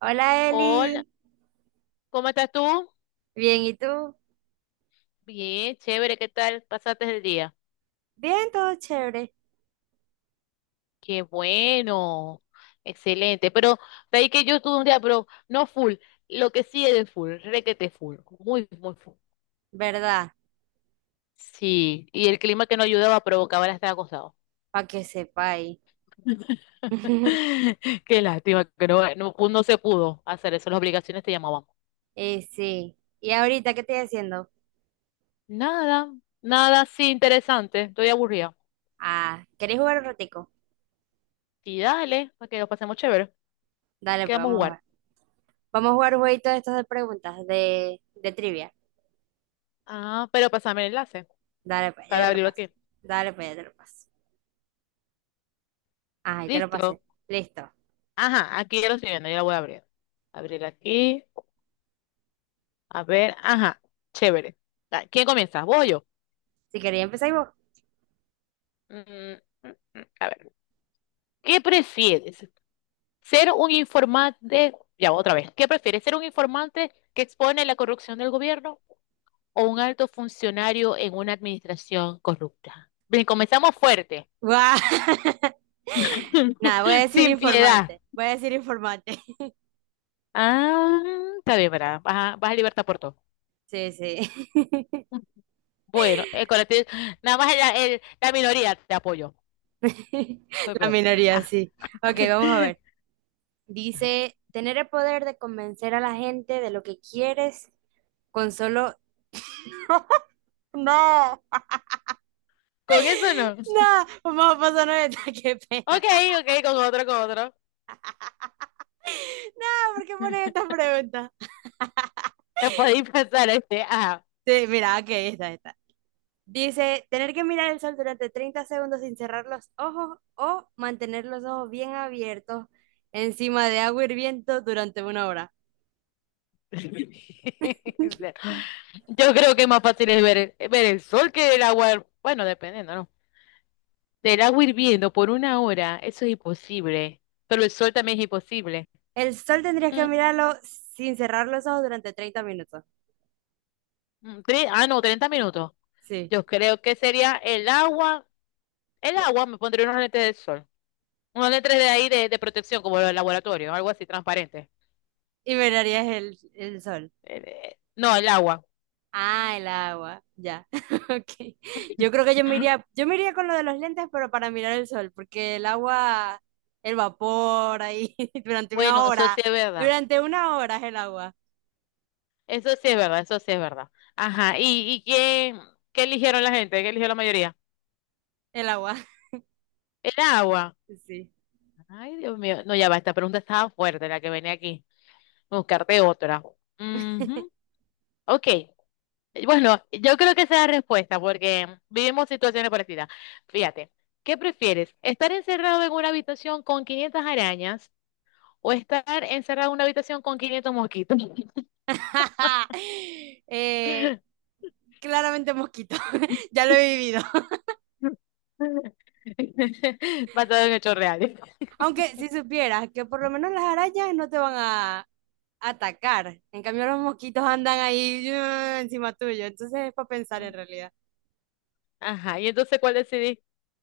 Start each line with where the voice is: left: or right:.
right: Hola
left: Hola,
right: Eli,
left: ¿cómo estás tú?
right: bien, ¿y tú?
left: Bien, chévere, ¿qué tal? ¿Pasaste el día?
right: Bien, todo chévere,
left: Qué bueno, excelente. Pero de ahí que yo estuve un día, pero no full, lo que sí es de full, requete full, muy, muy full.
right: ¿verdad?
left: Sí, y el clima que no ayudaba provocaba el estar acostado.
right: Para que sepáis.
left: Qué lástima que no, no, no se pudo hacer eso, las obligaciones te llamaban.
right: Y sí, ¿y ahorita qué estoy haciendo?
left: Nada, nada así interesante, estoy aburrida.
right: Ah, ¿queréis jugar un ratico?
left: Y dale, para que lo pasemos chévere,
right: Dale, pues
left: quedamos a
right: vamos a
left: jugar.
right: jugar. Vamos a jugar un jueguito de estos de preguntas, de trivia.
left: Ah, pero pásame el enlace
right: Dale, pues ya
left: para
right: te lo
left: abrirlo
right: paso.
left: aquí.
right: Dale, pues ya te lo paso. Ah, ya te lo pasé.
left: Listo.
right: Listo.
left: Ajá, aquí ya lo estoy viendo, ya lo voy a abrir. Abrir aquí. A ver, ajá, chévere. Ah, ¿quién comienza? ¿Vos o yo?
right: Si queréis, empezáis vos.
left: Mm, mm, a ver, ¿qué prefieres? ¿Ser un informante? Ya, otra vez. ¿Qué prefieres? ¿Ser un informante que expone la corrupción del gobierno o un alto funcionario en una administración corrupta? Bien, comenzamos fuerte.
right: ¡Guau! Nada, voy a decir
left: Sin piedad.
right: informante. Voy a decir informante.
left: Ah, está bien, ¿verdad? Vas a libertad por todo.
right: Sí, sí.
left: Bueno, el colectivo, nada más la minoría te apoyo. Fue
right: La
left: peor.
right: minoría,
left: Ah,
right: sí. Ok, vamos a ver. Dice, tener el poder de convencer a la gente de lo que quieres con solo. No,
left: con eso no.
right: no, vamos a pasar esta, qué pena.
left: Ok, ok, con otro, con otro.
right: No, ¿por qué pones esta pregunta?
left: Me podéis pasar este. Ajá.
right: Sí, mira, ok, esta. Dice, tener que mirar el sol durante 30 segundos sin cerrar los ojos o mantener los ojos bien abiertos encima de agua hirviendo durante una hora.
left: Yo creo que es más fácil es ver el sol que el agua. Bueno, dependiendo, ¿no? Del agua hirviendo por una hora, eso es imposible. Pero el sol también es imposible.
right: El sol tendrías que
left: Mm,
right: mirarlo sin cerrar los ojos durante 30 minutos.
left: no, 30 minutos.
right: Sí.
left: Yo creo que sería el agua. El agua, me pondría unos lentes de sol. Unos letras de ahí de protección, como el laboratorio, algo así transparente.
right: Y mirarías el sol.
left: No, el agua.
right: Ah, el agua, ya. Ok. Yo creo que yo me iría con lo de los lentes, pero para mirar el sol, porque el agua, el vapor ahí, durante una
left: Bueno, eso
right: hora,
left: sí es verdad.
right: durante una hora es el agua,
left: Eso sí es verdad, eso sí es verdad. Ajá. ¿Y qué eligieron la gente? ¿Qué eligió la mayoría?
right: el agua.
left: El agua.
right: Sí.
left: Ay, Dios mío. No, ya va, esta pregunta estaba fuerte, la que venía aquí. Buscarte otra. Ujú. Ok. Bueno, yo creo que esa es la respuesta, porque vivimos situaciones parecidas. Fíjate, ¿qué prefieres? ¿Estar encerrado en una habitación con 500 arañas o estar encerrado en una habitación con 500 mosquitos?
right: Eh, claramente mosquito, ya lo he vivido.
left: Basado en hechos reales.
right: Aunque si supieras que por lo menos las arañas no te van a atacar, en cambio los mosquitos andan ahí encima tuyo, entonces es para pensar en realidad.
left: Ajá, y entonces, ¿cuál decidí?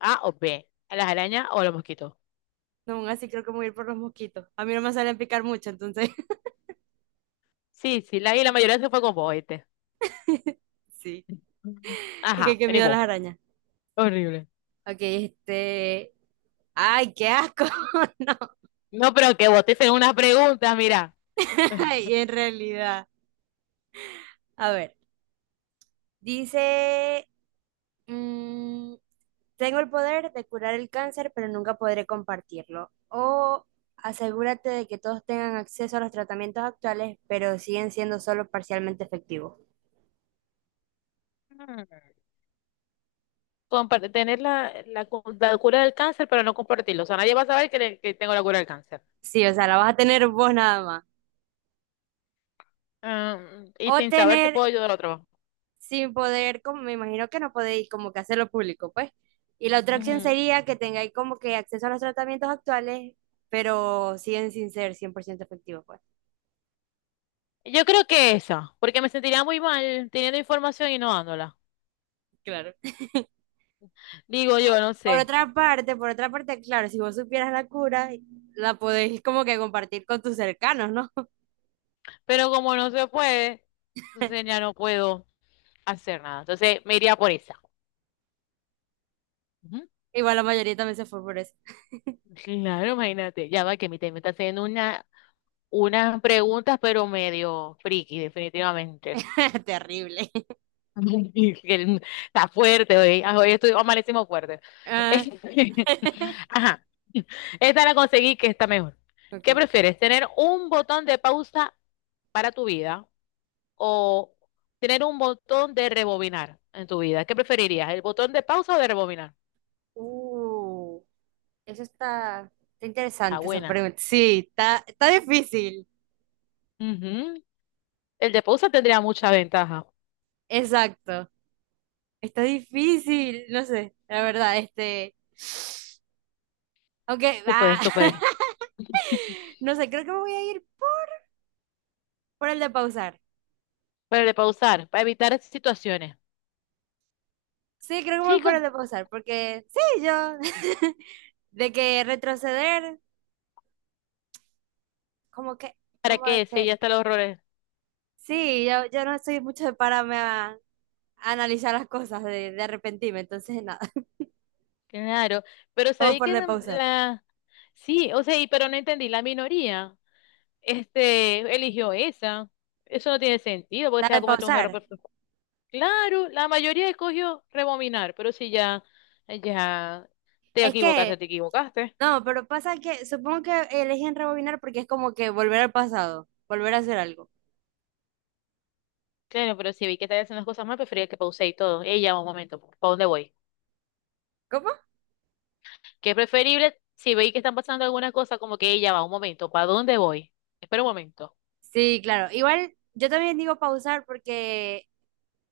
left: ¿A o B, a las arañas o a los mosquitos?
right: No, aún así creo que me voy a ir por los mosquitos. A mí no me salen picar mucho, entonces
left: Sí, sí, y la mayoría se fue con vos, ¿oíste?
right: sí. Es que
left: Ajá,
right: qué
left: vení
right: miedo a
left: vos.
right: las arañas.
left: Horrible.
right: Ok, este. Ay, qué asco. No,
left: No, pero que vos te hicieron unas preguntas, mira.
right: ay, en realidad. A ver, dice, mm, tengo el poder de curar el cáncer, pero nunca podré compartirlo. O asegúrate de que todos tengan acceso a los tratamientos actuales, pero siguen siendo solo parcialmente efectivos.
left: Tener la cura del cáncer, pero no compartirlo. O sea, nadie va a saber que tengo la cura del cáncer.
right: Sí, o sea, la vas a tener vos nada más.
left: Ah, y
right: O
left: sin saber si
right: tener
left: puedo ayudar a otro.
right: sin poder, como me imagino que no podéis como que hacerlo público, pues. Y la otra opción
left: Ujú.
right: sería que tengáis como que acceso a los tratamientos actuales, pero siguen sin ser 100% efectivos, pues.
left: Yo creo que esa, porque me sentiría muy mal teniendo información y no dándola.
right: Claro.
left: Digo yo, no sé.
right: Por otra parte, claro, si vos supieras la cura, la podéis como que compartir con tus cercanos, ¿no?
left: Pero como no se puede, entonces ya no puedo hacer nada. Entonces me iría por esa. Ujú.
right: Igual la mayoría también se fue por eso.
left: Claro, imagínate. Ya va que mi tema me está haciendo unas preguntas, pero medio friki, definitivamente.
right: Terrible.
left: Está fuerte hoy. Ah, amanecimos fuerte.
right: Ah,
left: Ajá. Esta la conseguí que está mejor. ¿Qué
right: ok.
left: prefieres? ¿Tener un botón de pausa para tu vida o tener un botón de rebobinar en tu vida? ¿Qué preferirías? ¿El botón de pausa o de rebobinar?
right: Uh, eso está
left: Está
right: interesante esa
left: buena.
right: pregunta. Sí, está difícil.
left: Ujú. El de pausa tendría mucha ventaja.
right: Exacto. Está difícil, no sé, la verdad, este. Ok,
left: Tú
right: va.
left: puedes, tú puedes.
right: No sé, creo que me voy a ir por el de pausar.
left: Pero el de pausar, para evitar esas situaciones.
right: Sí, creo que me voy por
left: Chicos,
right: el de pausar, porque sí, yo. De que retroceder, como que,
left: ¿para
right: como de
left: qué? Sí, ya
right: que.
left: están los errores.
right: Sí, yo no soy mucho de pararme a analizar las cosas, de arrepentirme, entonces nada.
left: Claro, pero
right: Vamos
left: sabí
right: por el
left: que
right: de
left: la,
right: pausar.
left: la- Sí, o sea, y, pero no entendí, la minoría, este, eligió esa. Eso no tiene sentido, porque
right: La
left: se va a
right: de
left: cometer un
right: pausar.
left: error. Claro, la mayoría escogió rebobinar, pero si ya, te
right: Es
left: equivocaste,
right: que,
left: te equivocaste.
right: no, pero pasa que supongo que eligen rebobinar porque es como que volver al pasado, volver a hacer algo.
left: Claro, pero si vi que estás haciendo las cosas mal, prefería que pausé y todo. Ella va un momento, ¿para dónde voy?
right: ¿Cómo?
left: Que es preferible, si veis que están pasando alguna cosa, como que ella va un momento, ¿para dónde voy? Espera un momento.
right: Sí, claro. Igual yo también digo pausar porque,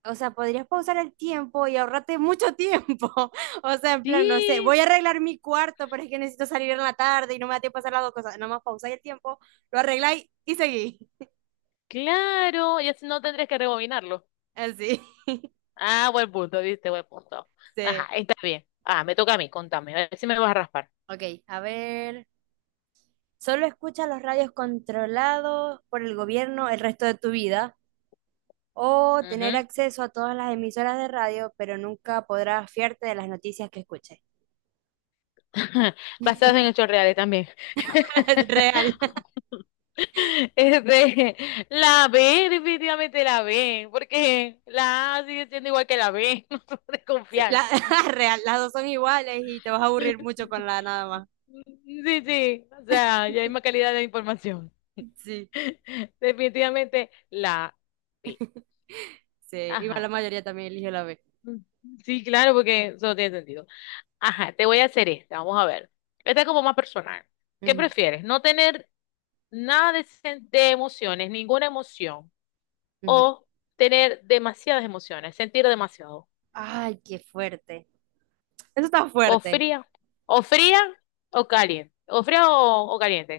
right: o sea, podrías pausar el tiempo y ahorrarte mucho tiempo. O sea, en plan, no sé,
left: Sí,
right: voy a arreglar mi cuarto, pero es que necesito salir en la tarde y no me da tiempo a hacer las dos cosas. Nada más pausáis el tiempo, lo arregláis y seguís.
left: claro, ya no tendrías que rebobinarlo.
right: Así.
left: Ah, buen punto, viste, buen punto.
right: Sí.
left: Ajá, está bien. Ah, me toca a mí, contame, a ver si me vas a raspar.
right: Ok, a ver. Solo escucha los radios controlados por el gobierno el resto de tu vida. O tener
left: Ujú.
right: acceso a todas las emisoras de radio, pero nunca podrás fiarte de las noticias que escuches.
left: Basados en hechos reales también.
right: Real.
left: Este, la B, definitivamente la B, porque la A sigue siendo igual que la B, no se puede
right: Sí,
left: confiar.
right: real, las dos son iguales y te vas a
left: Sí,
right: aburrir mucho con la A nada más.
left: sí, sí, o sea, ya hay más calidad de información.
right: Sí,
left: Definitivamente la B.
right: sí, igual la
left: Ajá.
right: mayoría también eligió la B.
left: Sí, claro, porque eso no tiene sentido. Ajá, te voy a hacer esta, vamos a ver. Esta es como más personal. ¿Qué
right: Ujú,
left: prefieres? ¿No tener nada de emociones, ninguna emoción,
right: ujú.
left: o tener demasiadas emociones, sentir demasiado?
right: Ay, qué fuerte. Eso está
left: O
right: fuerte.
left: fría, o fría o caliente, o fría o caliente.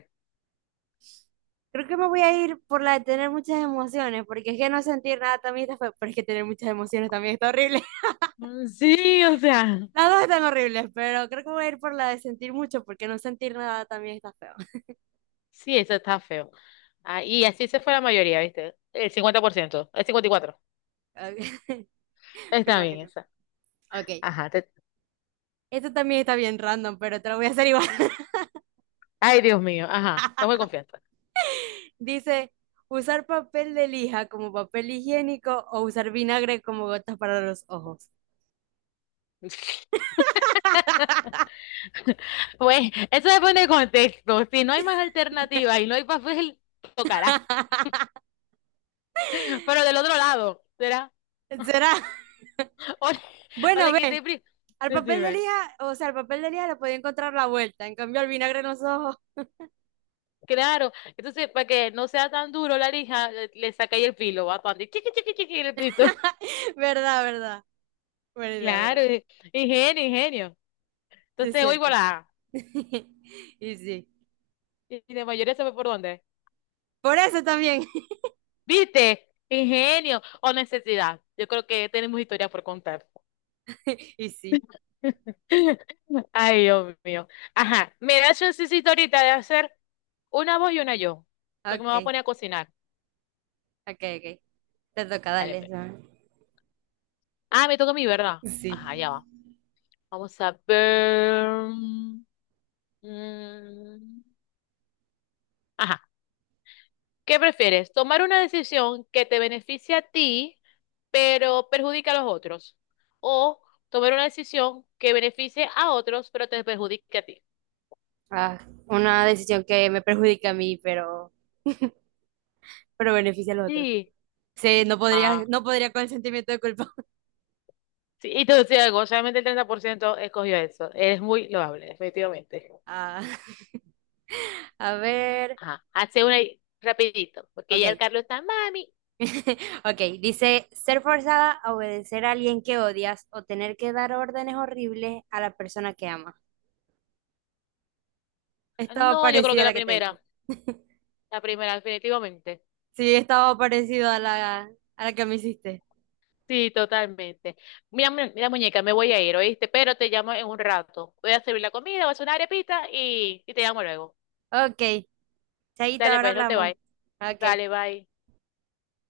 right: Creo que me voy a ir por la de tener muchas emociones, porque es que no sentir nada también está feo, pero es que tener muchas emociones también está horrible.
left: Sí, o sea,
right: Las dos están horribles, pero creo que voy a ir por la de sentir mucho, porque no sentir nada también está feo.
left: sí, eso está feo. Ah, y así se fue la mayoría, ¿viste? El 50%, el 54%.
right: Ok, me
left: Está bien
right: imagino.
left: esa.
right: Ok,
left: Ajá,
right: esto también está bien random, pero te lo voy a hacer igual.
left: ay, Dios mío, ajá, no voy confianza.
right: Dice, usar papel de lija como papel higiénico o usar vinagre como gotas para los ojos.
left: Pues, eso depende del contexto. Si no hay más alternativa y no hay papel, tocará. Pero del otro lado, será.
right: ¿Será?
left: O le, o
right: Bueno,
left: le
right: ve, al papel de
left: Decime.
right: lija, o sea, al papel de lija le podía encontrar la vuelta, en cambio al vinagre en los ojos.
left: Claro, entonces para que no sea tan duro la lija, le saca ahí el filo, va cuando chiqui, chiqui, chiqui, en el piso.
right: ¿Verdad, verdad? Buena idea, ¿verdad?
left: Claro, ingenio, ingenio.
right: Sí, es
left: Entonces, hoy
right: cierto.
left: volá.
right: Y sí.
left: Y de mayoría sabe por dónde.
right: Por eso también.
left: ¿Viste? Ingenio o necesidad. Yo creo que tenemos historia por contar.
right: Y sí.
left: Ay, Dios mío. Ajá, me mira, yo necesito ahorita de hacer una voz y una yo, porque me voy a
right: Ok,
left: poner a cocinar.
right: ok, ok. Te toca,
left: Dale,
right: dale.
left: pues.
right: ¿Sabes?
left: Ah, me toca a mí, ¿verdad?
right: Sí.
left: Ajá, ya va. Vamos a ver. Mm, Ajá. ¿Qué prefieres? ¿Tomar una decisión que te beneficie a ti, pero perjudica a los otros? ¿O tomar una decisión que beneficie a otros, pero te perjudique a ti?
right: Ah, una decisión que me perjudica a mí, pero, pero beneficia al otro.
left: Sí.
right: Sí, no
left: Ah,
right: podría, no podría con el sentimiento de culpa.
left: sí. Y te voy a decir algo, solamente el 30% escogió eso. Es muy loable, efectivamente.
right: Ah, a ver,
left: Ajá. Hace una ahí, rapidito, porque ya el
right: ok,
left: Carlos está, mami.
right: ok. Dice, ser forzada a obedecer a alguien que odias o tener que dar órdenes horribles a la persona que amas. Estaba
left: No, yo creo
right: parecida
left: que
right: a la que te hice.
left: la primera, definitivamente.
right: Sí, estaba parecido a la que me hiciste.
left: Sí, totalmente. Mira, muñeca, me voy a ir, ¿oíste? Pero te llamo en un rato. Voy a servir la comida, voy a hacer una arepita y te llamo luego.
right: Ok, Chaito,
left: Dale,
right: ahora
left: pues, no te
right: hablamos.
left: vayas.
right: Ok.
left: Dale, bye.